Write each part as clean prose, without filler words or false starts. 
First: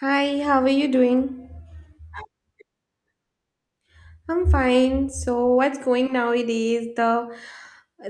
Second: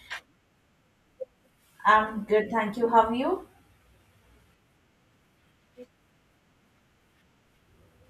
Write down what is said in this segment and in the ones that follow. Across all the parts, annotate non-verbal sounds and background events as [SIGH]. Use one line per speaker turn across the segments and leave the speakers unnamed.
Hi, how are you doing?
I'm good, thank you. How are you?
I'm fine. So, what's going nowadays? The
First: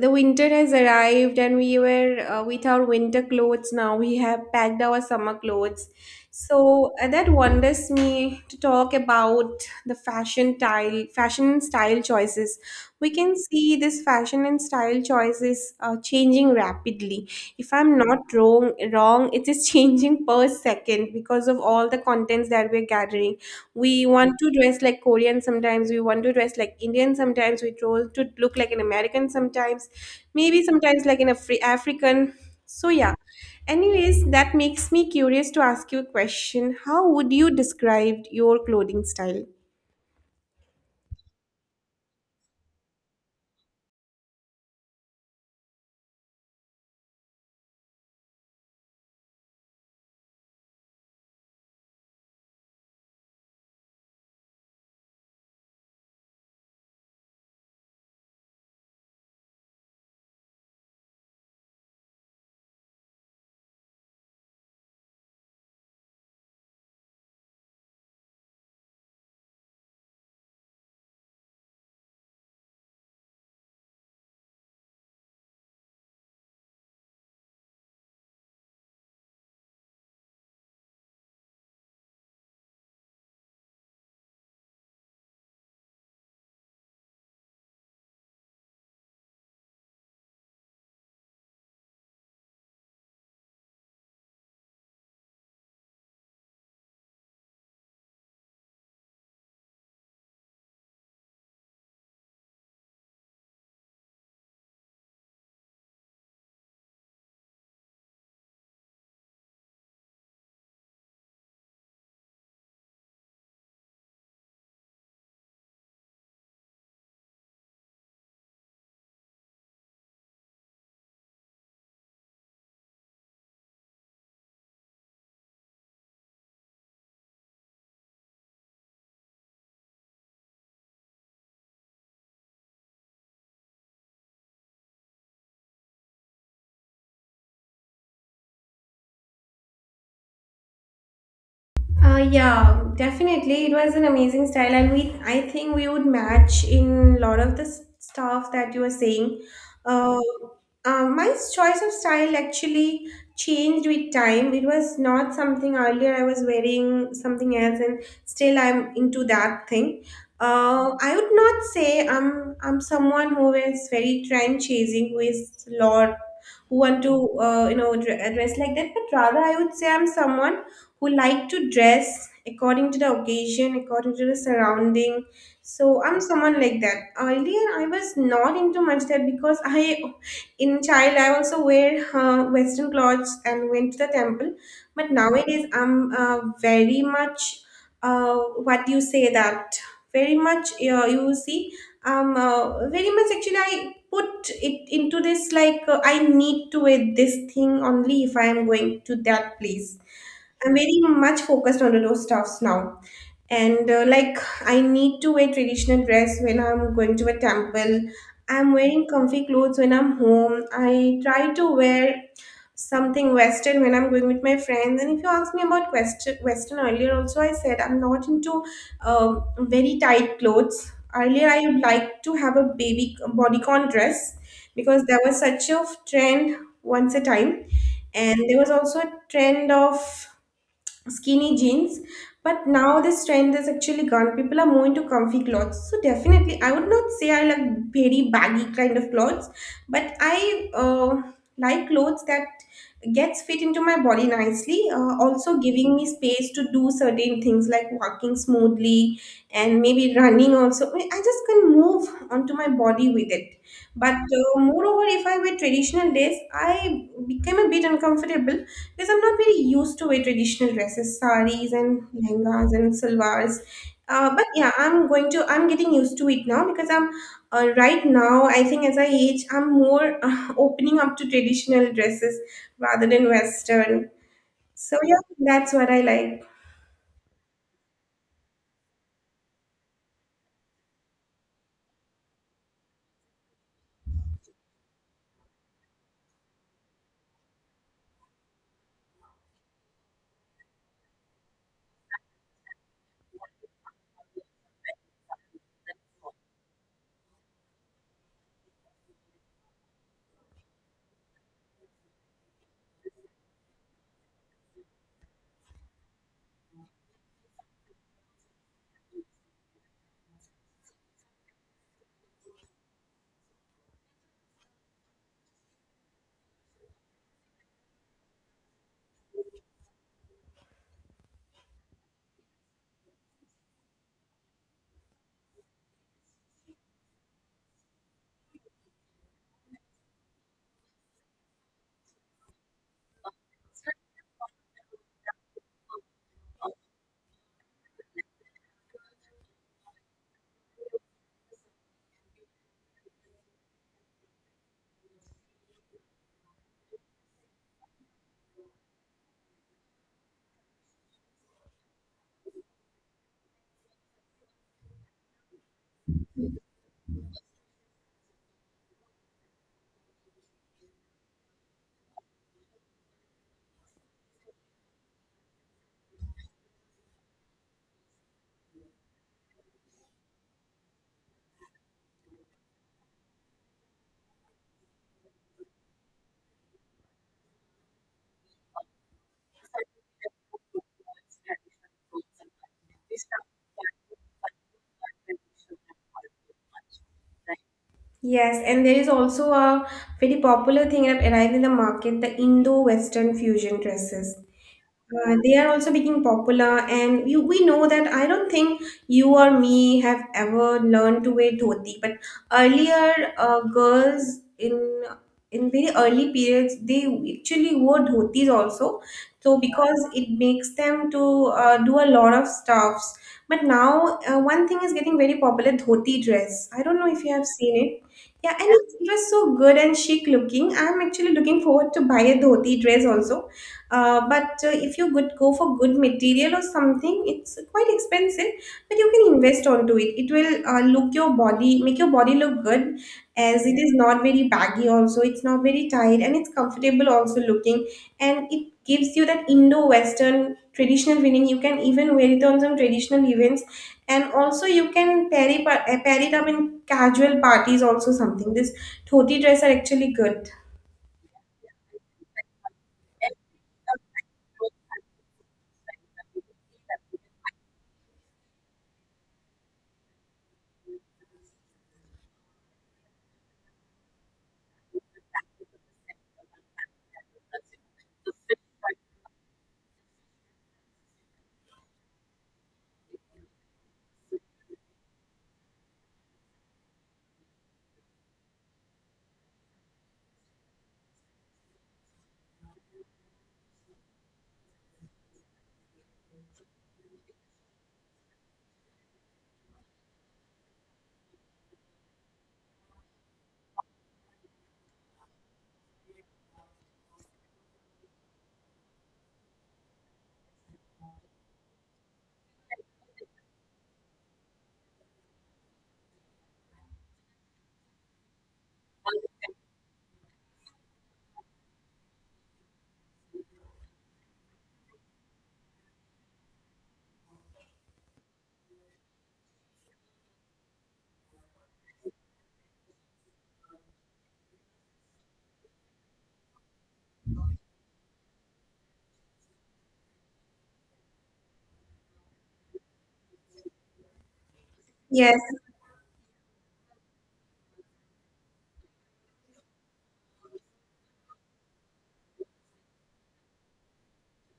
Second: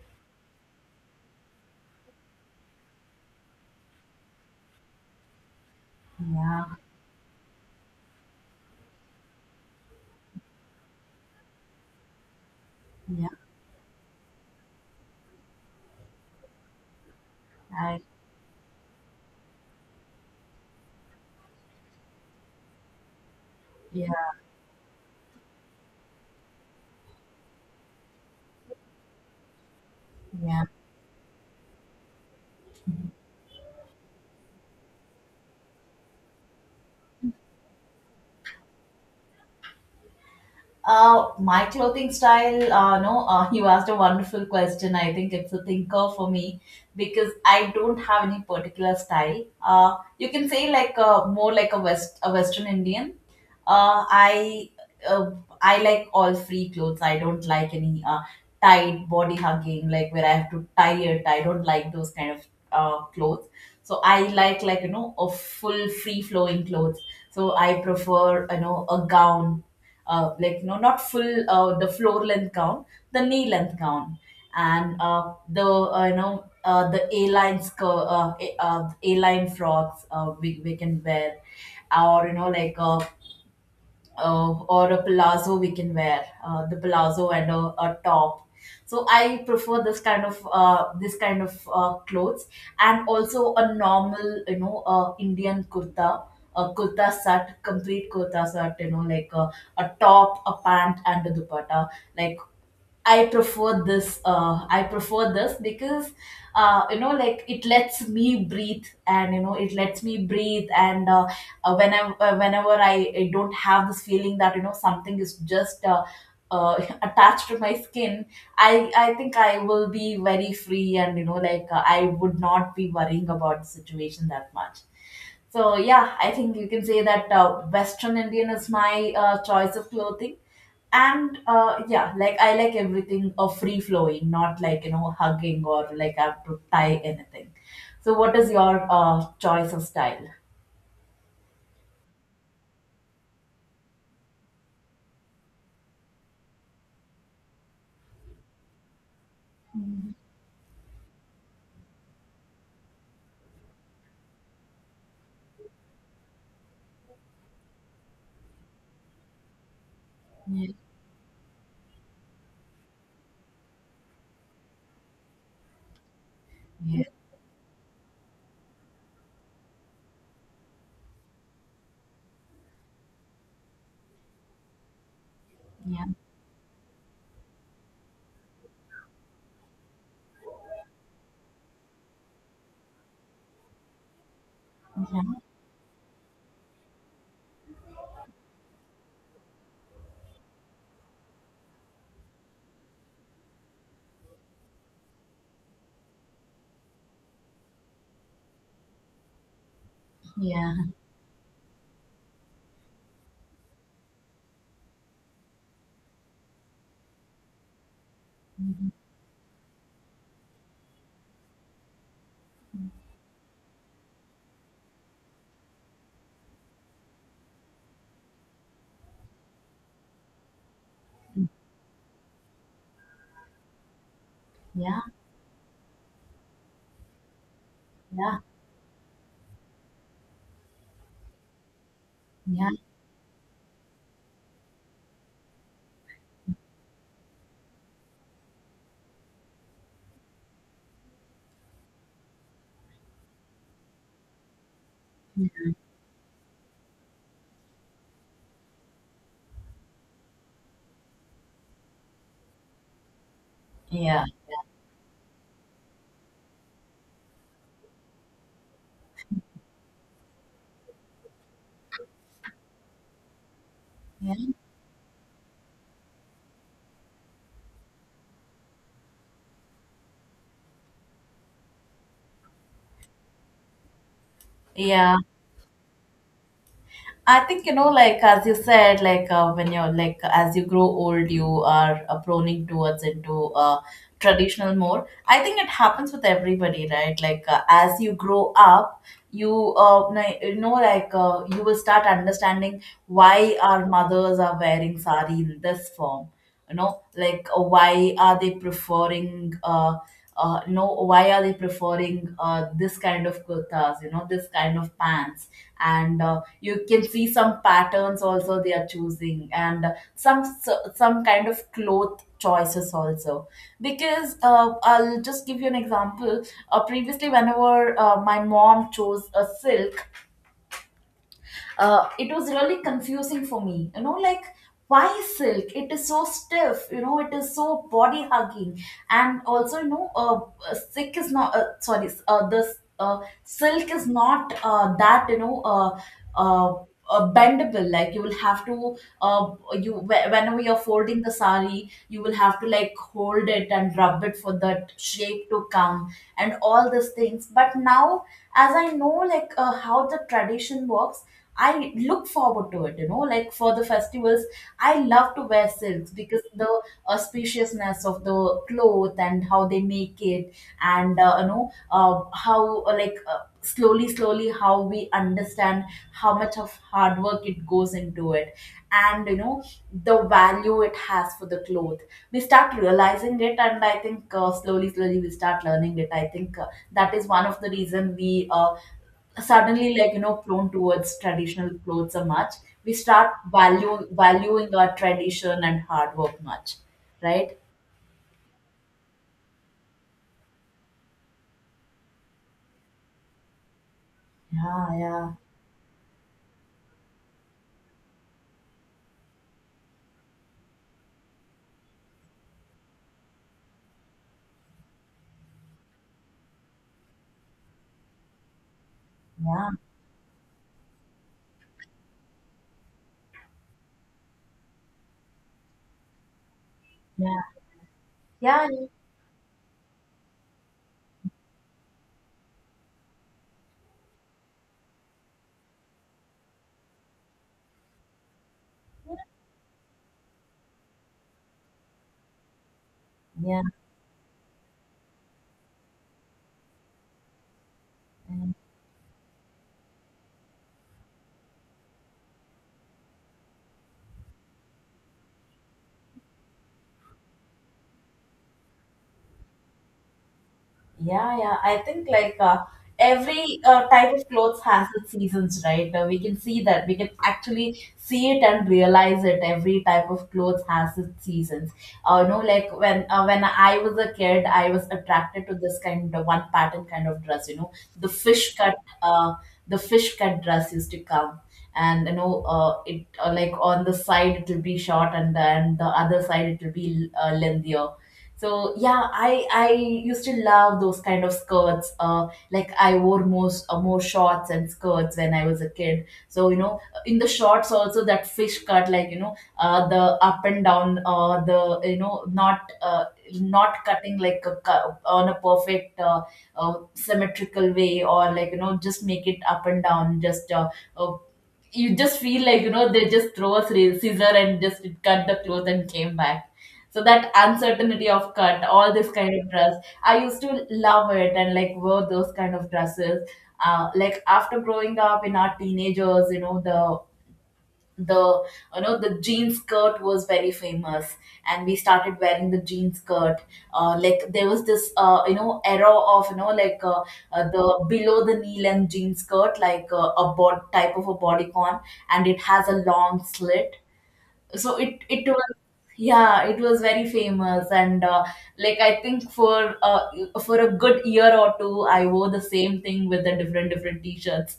the winter has arrived, and we were with our winter clothes. Now we have packed our summer clothes.
Yeah,
So that wonders me to talk about the fashion style, fashion and style choices. We
yeah,
can see this fashion and style choices changing rapidly. If
I
I'm not wrong, it is [LAUGHS] changing per second because of all the contents that we're gathering. We
yeah,
want to dress like Korean sometimes, we want to dress like Indian sometimes, we want to look like an American sometimes, maybe
yeah.
sometimes like an African. So yeah, anyways, that makes me curious to ask you a question: how would you describe your clothing style?
My clothing style, no, [LAUGHS] you asked a wonderful question. I think it's a thinker for me because I don't have any particular style. You can say like more like a a Western Indian. Uh, I, uh, I like all free clothes. I don't like any tight body hugging, like where I have to tie it. I don't like those kind of clothes. So I like a full free flowing clothes. So I prefer a gown, not full the floor length gown, the knee length gown, and the you know the a line skirt, a line frocks, we can wear, or you know like or a palazzo, we can wear the palazzo and a top. So I prefer this kind of, clothes. And also a normal, Indian kurta, a kurta set, complete kurta set, a top, a pant and a dupatta, like. I prefer this. I prefer this because, it lets me breathe, and, it lets me breathe. And, whenever I don't have this feeling that, something is just, uh, [LAUGHS] attached to my skin. I think I will be very free, and, I would not be worrying about the situation that much. So yeah, I think you can say that, Western Indian is my, choice of clothing, and, yeah, like, I like everything, free flowing, not like, hugging, or like I have to tie anything. So what is your, choice of style?
Yeah, definitely. It was an amazing style, and we, I think we would match in a lot of the stuff that you were saying. Uh, my choice of style actually changed with time. It was not something, earlier I was wearing something else, and still I'm into that thing.
Yeah,
I would not say I'm someone who is very trend chasing, who is lot, who want
yeah,
to you know dress like that, but rather I would say I'm someone who like to dress according to the occasion, according to the surrounding. So
yeah,
I'm someone like that. Earlier, I was not into much that because I, in child, I also wear Western clothes and went to the temple. But nowadays, I'm very much, uh, what you say, that very much you see, very much actually I put it into this like, I need to wear this thing only if I am going to that place.
yeah,
I'm very much focused on those stuffs now. And like, I need to wear traditional dress when I'm going to a temple. I'm wearing comfy clothes when I'm home. I try to wear something Western when I'm going with my friends. And if you ask me about Western, Western earlier, also I said I'm not into very tight clothes. Earlier, I would like to have a baby bodycon dress
yeah,
because there was such a trend once a time,
yeah, yeah,
and there was also a trend of skinny jeans. But
yeah,
now this trend has actually gone, people are more into comfy clothes. So definitely I would not say I like very baggy kind of clothes, but I like clothes that gets fit into my body nicely, also giving me space to do certain things like walking smoothly and maybe running also. I just can move onto my body with it. But
yeah,
moreover, if I wear traditional dress, I became a bit uncomfortable because I'm not very used to wear traditional dresses, saris and lehengas and salwars.
yeah,
But yeah, I'm getting used to it now because I'm, right now, I think as I age, I'm more opening up to traditional dresses rather than Western. So
yeah.
yeah, that's what I like.
I think, like as you said, like, when you're, like, as you grow old, you are, proning towards into, traditional more. I think it happens with everybody, right? Like, as you grow up, you, you know, like you will start understanding why our mothers are wearing sari in this form. Why are they preferring? No, why are they preferring, this kind of kurtas? You know, this kind of pants. And. You can see some patterns also they are choosing, and some kind of cloth choices also, because, I'll just give you an example. Previously, whenever, my mom chose a silk, it was really confusing for me, why? Silk, it is so stiff, it is so body hugging, and also, silk is not, sorry, the silk is not, that, uh, bendable, like, you will have to, whenever you're folding the sari, you will have to like hold it and rub it for that shape to come, and all these things, but now, as I know, like, how the tradition works, I look forward to it, like for the festivals, I love to wear silks because the auspiciousness of the cloth and how they make it, and, you know, how like slowly, slowly, how we understand how much of hard work it goes into it, and, the value it has for the cloth. We start realizing it, and I think, slowly, slowly, we start learning it. I think, that is one of the reason we, suddenly, like, prone towards traditional clothes so much. We start value valuing our tradition and hard work much, right?
Yes, and there is also a very popular thing that arrived in the market, the Indo-Western fusion dresses.
Yeah, yeah,
They are also becoming popular, and you, we know that I don't think you or me have ever learned to wear dhoti. But earlier, girls in very early periods, they actually wore dhotis also. So
yeah,
because it makes them to do a lot of stuffs. But now, one thing is getting very popular: dhoti dress. I don't know if you have
yeah,
seen it. Yeah,
yeah,
and it was so good and chic looking. I'm actually looking forward to buy a dhoti dress also, but if you good go for good material or something, it's quite expensive, but you can invest onto it. It will look your body, make your body look good,
yeah,
as it is not very baggy. Also, it's not very tight, and it's comfortable also looking, and
yeah.
it gives you that Indo-Western traditional feeling. You can even wear it on some traditional events, and also you can pair it, pair it up in casual parties. Also, something this dhoti dress are actually good.
Yeah, yeah. I think like, every, type of clothes has its seasons, right? We can see that. We can actually see it and realize it. Every type of clothes has its seasons. When I was a kid, I was attracted to this kind of one pattern kind of dress. You know, the fish cut, uh, the fish cut dress used to come. And, you know, it like on the side it will be short, and then the other side it will be, lengthier, so yeah, I used to love those kind of skirts, like I wore, most more shorts and skirts when I was a kid, so, in the shorts also, that fish cut, like, the up and down, the you know not, not cutting like on a perfect, symmetrical way, or like, just make it up and down, just, uh, you just feel like, they just throw a scissor and just cut the cloth and came back. So that uncertainty of cut, all this kind of dress, I used to love it and like wear those kind of dresses. After growing up in our teenagers, the the jean skirt was very famous, and we started wearing the jean skirt. There was this, era of, the below the knee length jean skirt, like, type of a bodycon, and it has a long slit. So it
Yes.
was, yeah, it was very famous, and, like, I think for, for a good year or two, I wore the same thing with the different t-shirts.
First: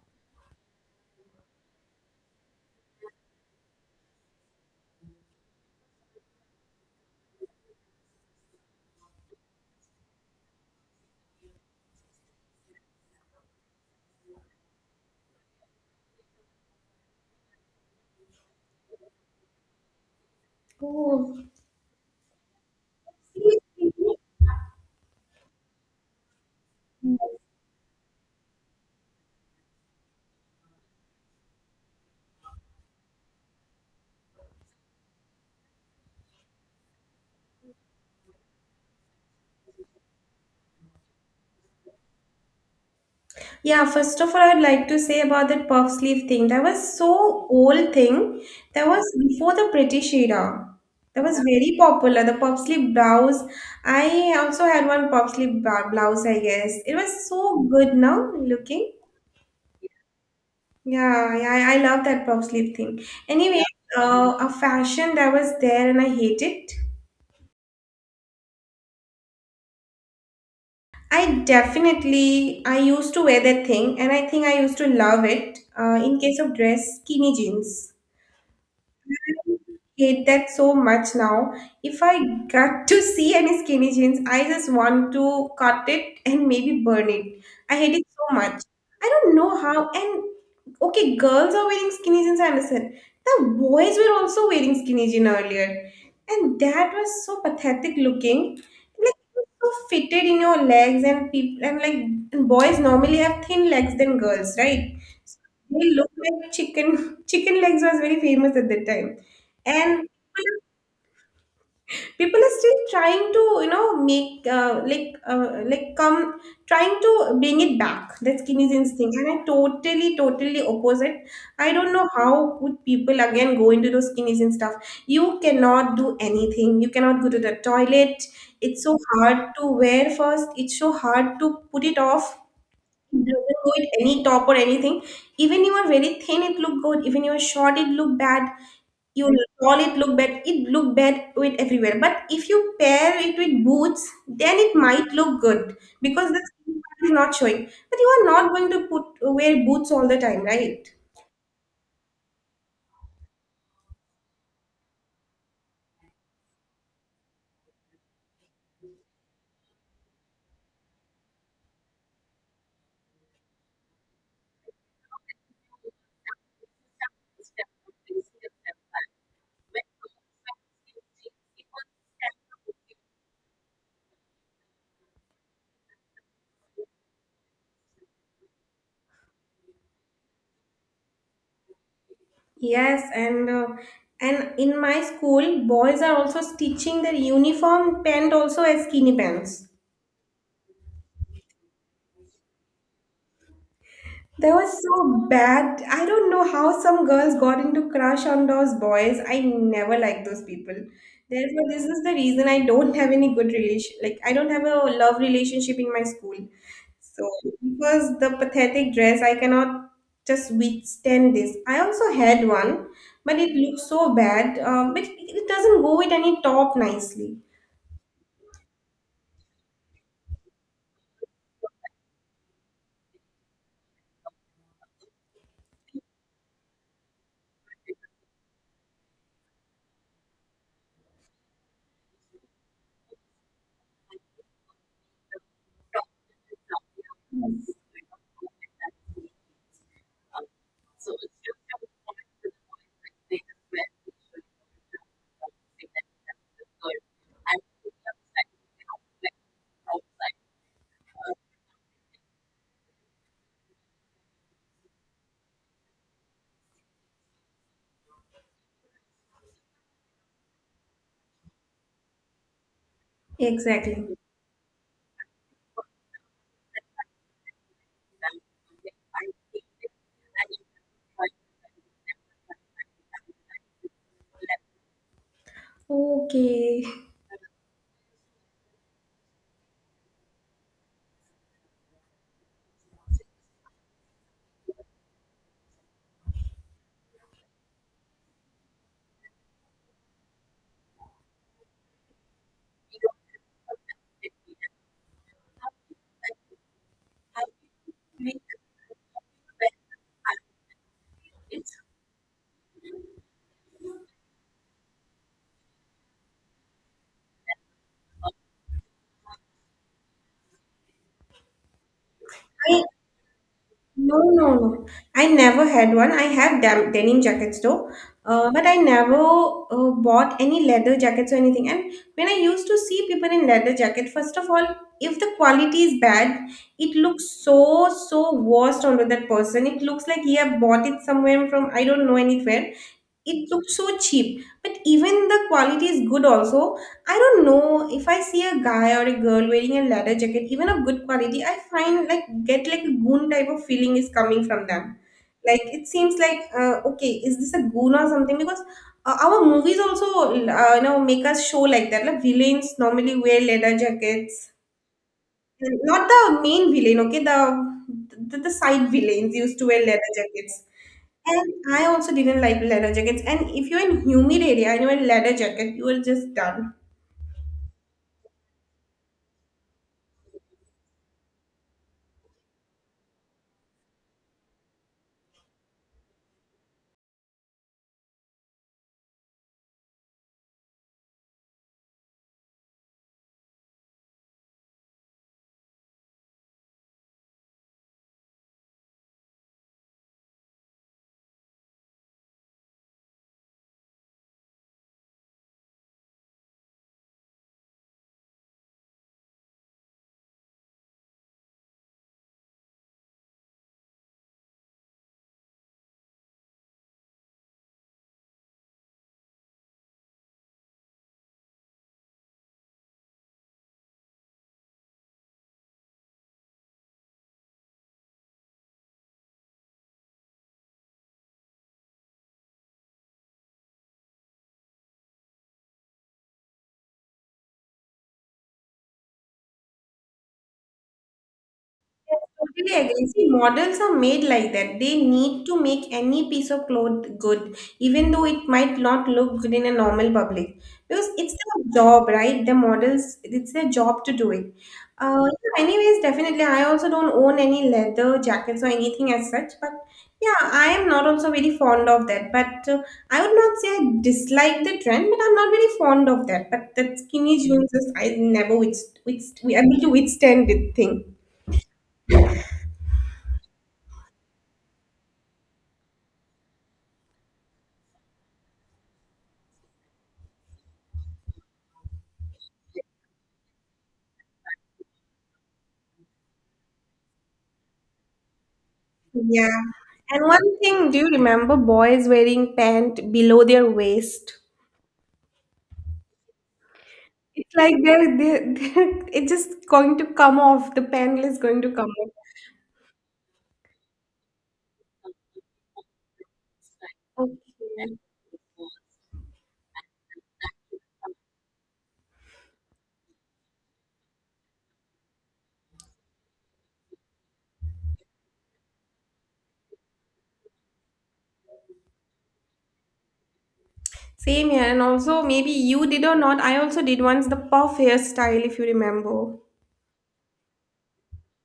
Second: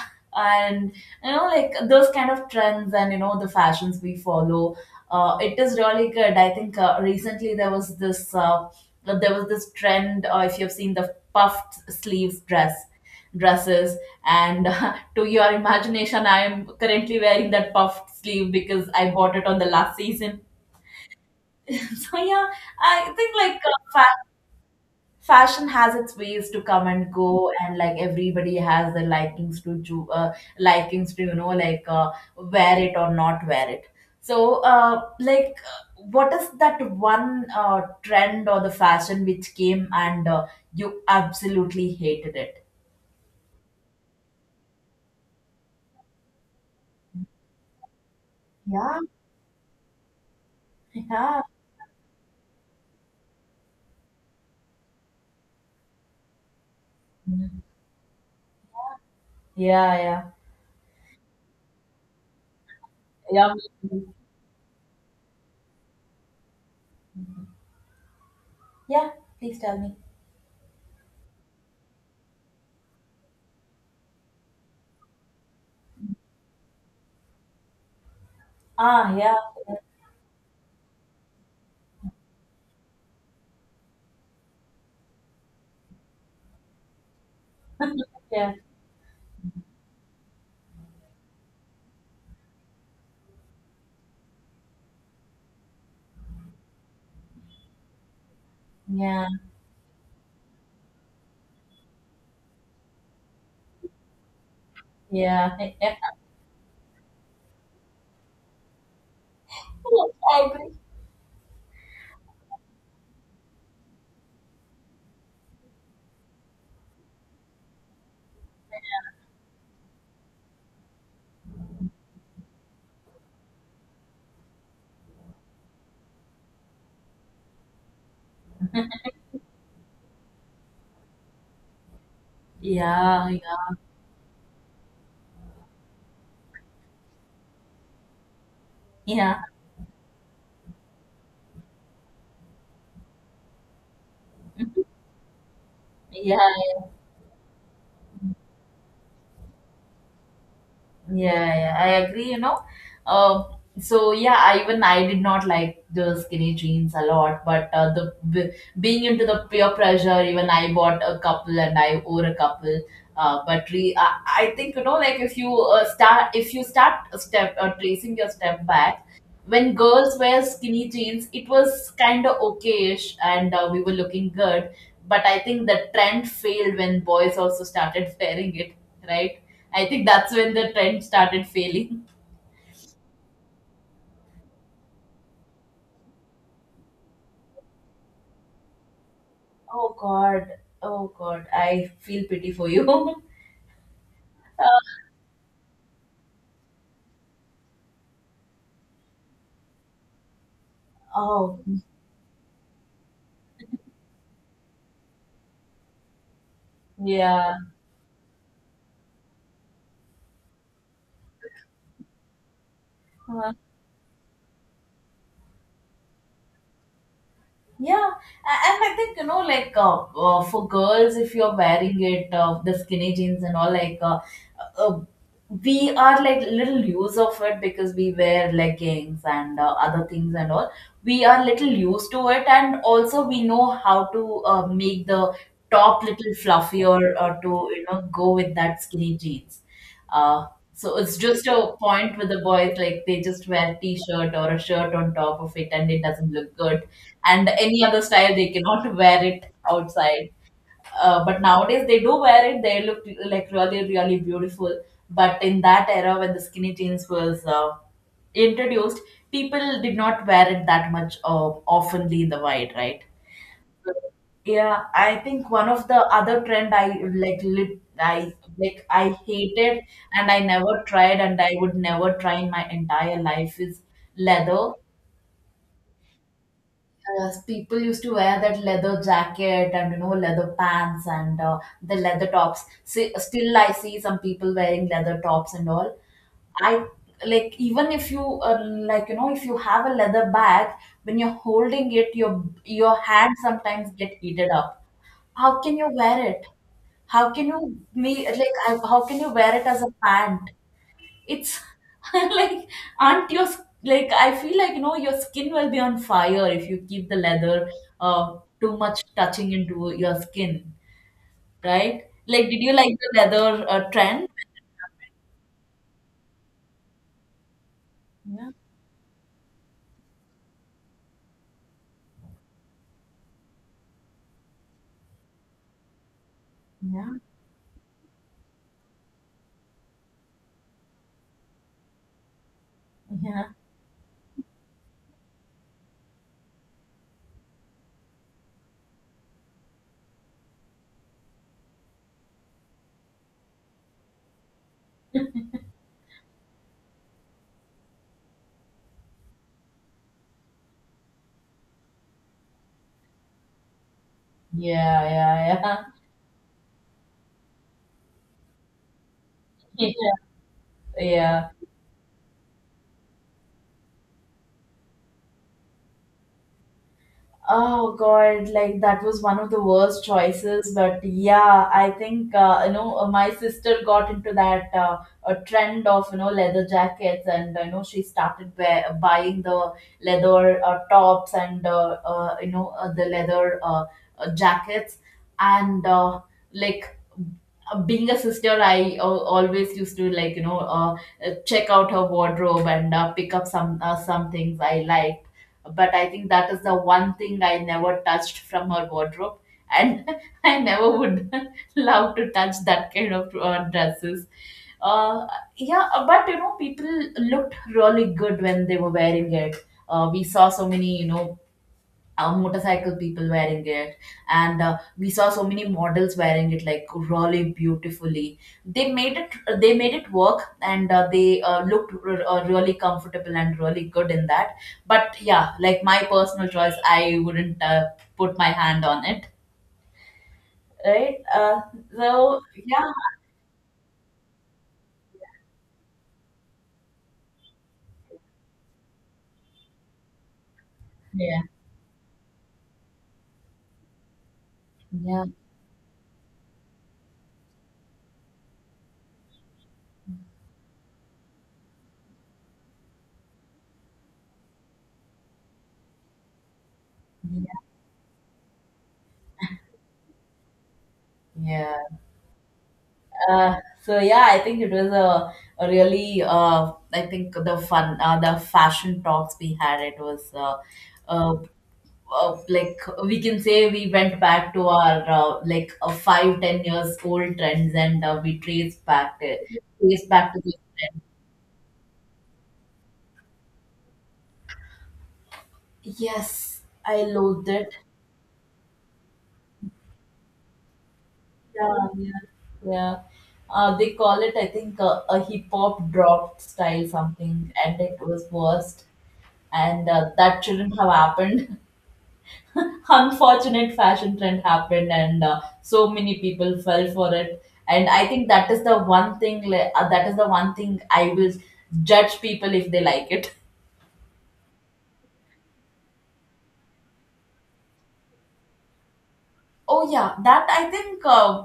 [LAUGHS] And, those kind of trends, and, the fashions we follow, it is really good. I think, recently there was this trend, if you've seen the puffed sleeves dresses, and [LAUGHS] to your imagination, I am currently wearing that puffed sleeve because I bought it on the last season. [LAUGHS] So yeah, I think like, fashion has its ways to come and
Oh.
go, and like everybody has their likings to, wear it or not wear it. So, what is that one, trend or the fashion which came and, you absolutely hated it?
Yeah, first of all, I'd like to say about that puff sleeve thing. That was so old thing. That
Yeah.
was before the British era.
[LAUGHS]
That was
Yeah,
very popular. The puff sleeve blouse. I also had one puff sleeve blouse, I guess. It was so good now looking.
yeah, yeah,
Yeah, yeah, I love that puff sleeve thing.
yeah.
Anyway, a fashion that was there and I hate it.
Yeah, please tell me.
I definitely, I used to wear that thing and I think I used to love it, in case of dress, skinny jeans.
Ah, yeah,
Hate that so much now. If I got to see any skinny jeans, I just want to cut it and maybe burn it. I hate it so
yeah,
much. I don't know how. And okay, girls are wearing skinny jeans, I understand. The boys were also wearing skinny jeans earlier. And that was so pathetic looking. Like
yeah,
it was so fitted in your legs and people and like, and boys normally have thin legs than girls, right? So
yeah. [LAUGHS]
they
Yeah.
look like chicken [LAUGHS] chicken legs was very famous at that time. And
I agree.
people are still trying to, you know, make come, trying to bring it back, that skinny thing. And I totally opposite. I don't know how would people again go into those skinny jeans stuff. You cannot do anything, you cannot go to the toilet. It's so
[LAUGHS]
hard to wear first, it's so hard to put it off.
Yeah,
Doesn't go
yeah,
with any top or anything. Even you are very thin, it look good. Even you are short, it look bad. You
yeah,
tall, it look bad. It look bad with everywhere. But if you pair it with boots, then it might look good because
yeah.
the skin part is not showing. But you are not going to put wear boots all the time, right?
Yeah, yeah, I agree. Um, so yeah, even I did not like the skinny jeans a lot, but, being into the peer pressure, even I bought a couple and I wore a couple. But I think, like if you, if you start a step, tracing your step back, when girls wear skinny jeans, it was kind of okayish, and, we were looking good. But I think the trend failed when boys also started [LAUGHS] wearing it, right? I think that's when the trend started failing.
Yes, and in my school, boys are also stitching their uniform pant also as skinny pants.
Oh God. Oh God. I feel pity for you. [LAUGHS]
They were
Uh,
so bad. I don't know how some girls got into crush on those boys. I never liked those people.
oh,
Therefore, this is the reason I don't have any good relation. Like I don't have a love relationship in my school. So
yeah.
because the pathetic dress, I cannot just withstand this. I also had one, but it looked so bad. But it doesn't go with any top nicely.
Yeah, and I think, for girls, if you're wearing it, the skinny jeans and all, like, uh, we are like little use of it because we wear leggings and, other things and all. We are little used to it, and also we know how to,
Yes.
make the top little fluffier or to, go with that skinny jeans. Uh, so it's just a point with the boys, like they just wear t-shirt or a shirt on top of it, and it doesn't look good, and any other style they cannot [LAUGHS] wear it outside. But nowadays they do wear it, they look like really beautiful. But in that era when the skinny jeans was, introduced, people did not wear it that much, oftenly in the wide, right?
Exactly.
Yeah, I think one of the other trend I like lit, I like I hated, and I never tried and I would never try in my entire life is leather.
Okay.
Yes, people used to wear that leather jacket and, leather pants and, the leather tops. See, still, I see some people wearing leather tops and all. I, like, even if you, like, if you have a leather bag, when you're holding it, your hand sometimes get heated up. How can you wear it? How can you me like I, how can you wear it as a pant? It's [LAUGHS] like aren't your s- like, I feel like your skin will be on fire if you keep the leather too much touching into your skin, right? Like, did you
I.
like the leather
No,
trend?
no, no. I never had one. I have dam denim jackets though,
Yeah,
but I never bought any leather jackets or anything. And when I used to see people in leather jacket, first of all, if the quality is bad, it
yeah,
looks so so worst onto that person. It looks like he have bought it somewhere from, I don't know, anywhere. It
yeah,
looks so cheap. But even the quality is good also, I don't know, if I see a guy or a girl wearing a leather jacket even of good quality, I find like, get like a goon type of feeling is coming from them. Like it seems like, okay, is this a goon or something? Because our movies also you know, make us show like that, like villains normally wear leather jackets,
yeah, yeah, yeah.
not the main villain, okay? The side villains used to
[LAUGHS]
wear leather
Yeah,
jackets.
yeah.
And I also didn't like leather jackets. And if you're in humid area and you wear leather jacket, you are just done.
Oh God, like that was one of the worst choices. But yeah, I think my sister got into that a trend of you know leather jackets, and you know she started buying the leather tops and the leather jackets, and like being a sister, I always used to like you know check out her wardrobe and pick up some things I like, but I think that is the one thing I never touched from her wardrobe, and [LAUGHS] I never would [LAUGHS] love to touch that kind of dresses. Uh, yeah, but you know, people looked really good when they were wearing it. We saw so many, you know, motorcycle people wearing it, and we saw so many models wearing it like really beautifully. They made it, they made it work, and they looked really comfortable and really good in that. But yeah, like my personal choice, I wouldn't put my hand on it, right?
Yes,
So
totally
yeah.
agree. See, models are made like that. They need to make any piece of cloth good, even though it might not look good in a normal public. Because it's
Yeah,
their job, right? The models, it's their job to do it.
yeah,
Yeah, anyways, definitely. I also don't own any leather jackets or anything as such, but yeah, I am not also very fond of that. But I would not say I dislike the trend, but I'm not very fond of that. But that skinny jeans, I never able to withstand the thing.
yeah. Uh, so yeah, I think it was a really I think the fashion talks we had, it was uh, like we can say we went back to our 5 10 years old trends, and we
Yeah.
traced
And
back to those
one thing, do
trends.
you remember boys wearing pant below their waist?
Yes, I loathed
It's
it.
like [LAUGHS] they're, it's just going to come off. The panel is going to
Yeah,
come off.
yeah, yeah. They call it, I think, a hip hop drop style something, and
Okay.
it was worst, and that shouldn't have happened. [LAUGHS] Unfortunate fashion trend happened, and so many people fell for it, and I think that is the one thing that is the one thing I will judge people if they like it.
Same here. And also, maybe you did or not. I also did once the puff hairstyle, if you remember.
Oh yeah, that I think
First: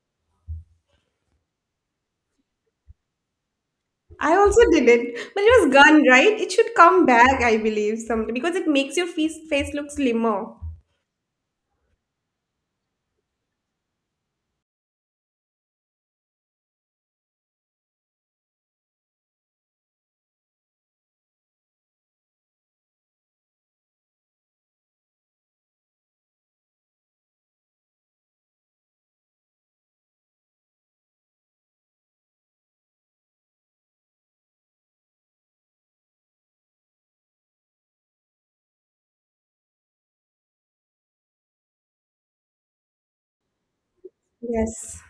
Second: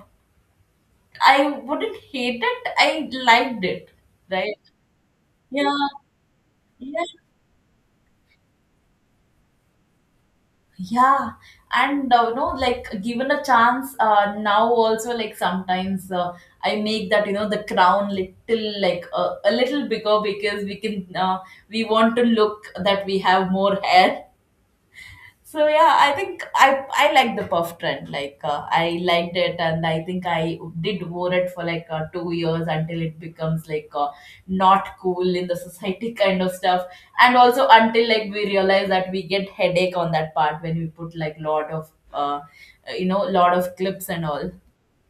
I wouldn't hate it, I liked it.
I
Right.
also did it, but it was
Yeah,
gone, right? It should
yeah.
come back, I believe, someday because it makes your face look slimmer.
Yeah, and you know, like given a chance, now also like sometimes I make that you know the crown little like a little bigger, because we can we want to look that we have more hair. So yeah, I think I like the puff trend. Like I liked it, and I think I did wore it for like 2 years until it becomes like not cool in the society [LAUGHS] kind of stuff, and also until like we realize that we get headache on that part when we put like lot of lot of clips and all.
Yes,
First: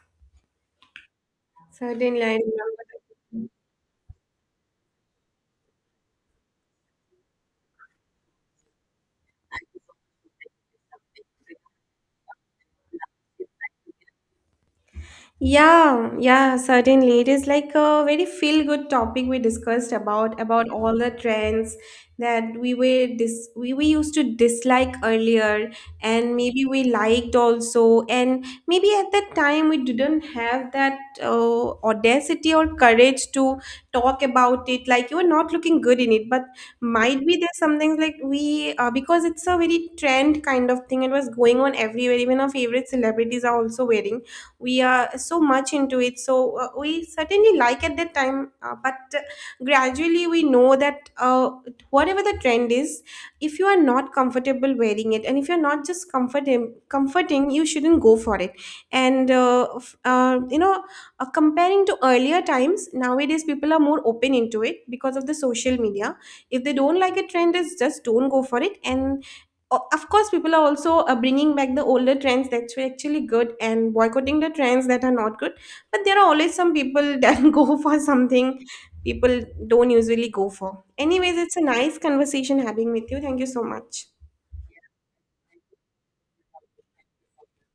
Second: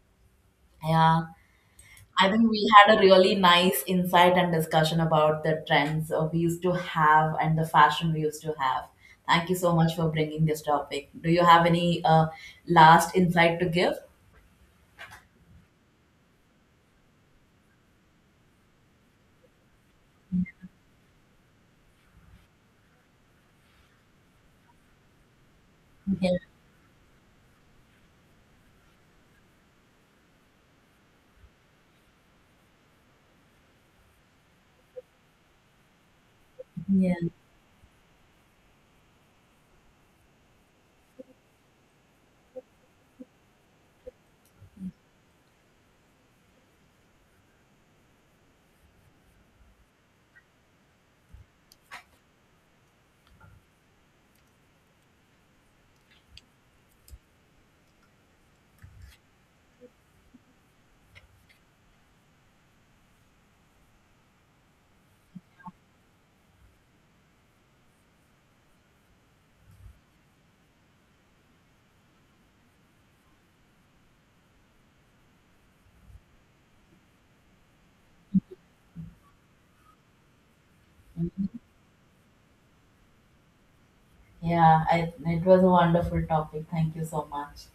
Yeah.
certainly I
I think we
remember
had a really
that.
nice insight and discussion about the trends we used to have and the fashion we used to have. Thank you so much for bringing this topic. Do you have any last insight to give?
Yeah, yeah, certainly. It is like a very feel-good topic we discussed about all the trends that we were we used to dislike earlier,
Yeah,
and maybe we liked also, and maybe at that time we didn't have that audacity or courage to talk about it, like you were not looking good in it, but
yeah,
might be there's something like we because it's a very trend kind of thing, it was going on everywhere, even our favorite celebrities are also wearing, we are so much into it. So we certainly like at that time, but gradually we know that whatever the trend is, if you are not comfortable wearing it and if you're not just comforting, you shouldn't go for it. And you know, comparing to earlier times, nowadays people are more open into it because of the social media. If they don't like a trend, is just don't go for it. And of course, people are also bringing back the older trends, that's actually good, and boycotting the trends that are not good. But there are always some people [LAUGHS] that go for something people don't usually go for. Anyways, it's a nice conversation having with you. Thank you so much.
yeah. I, it was a wonderful topic. Thank you so much.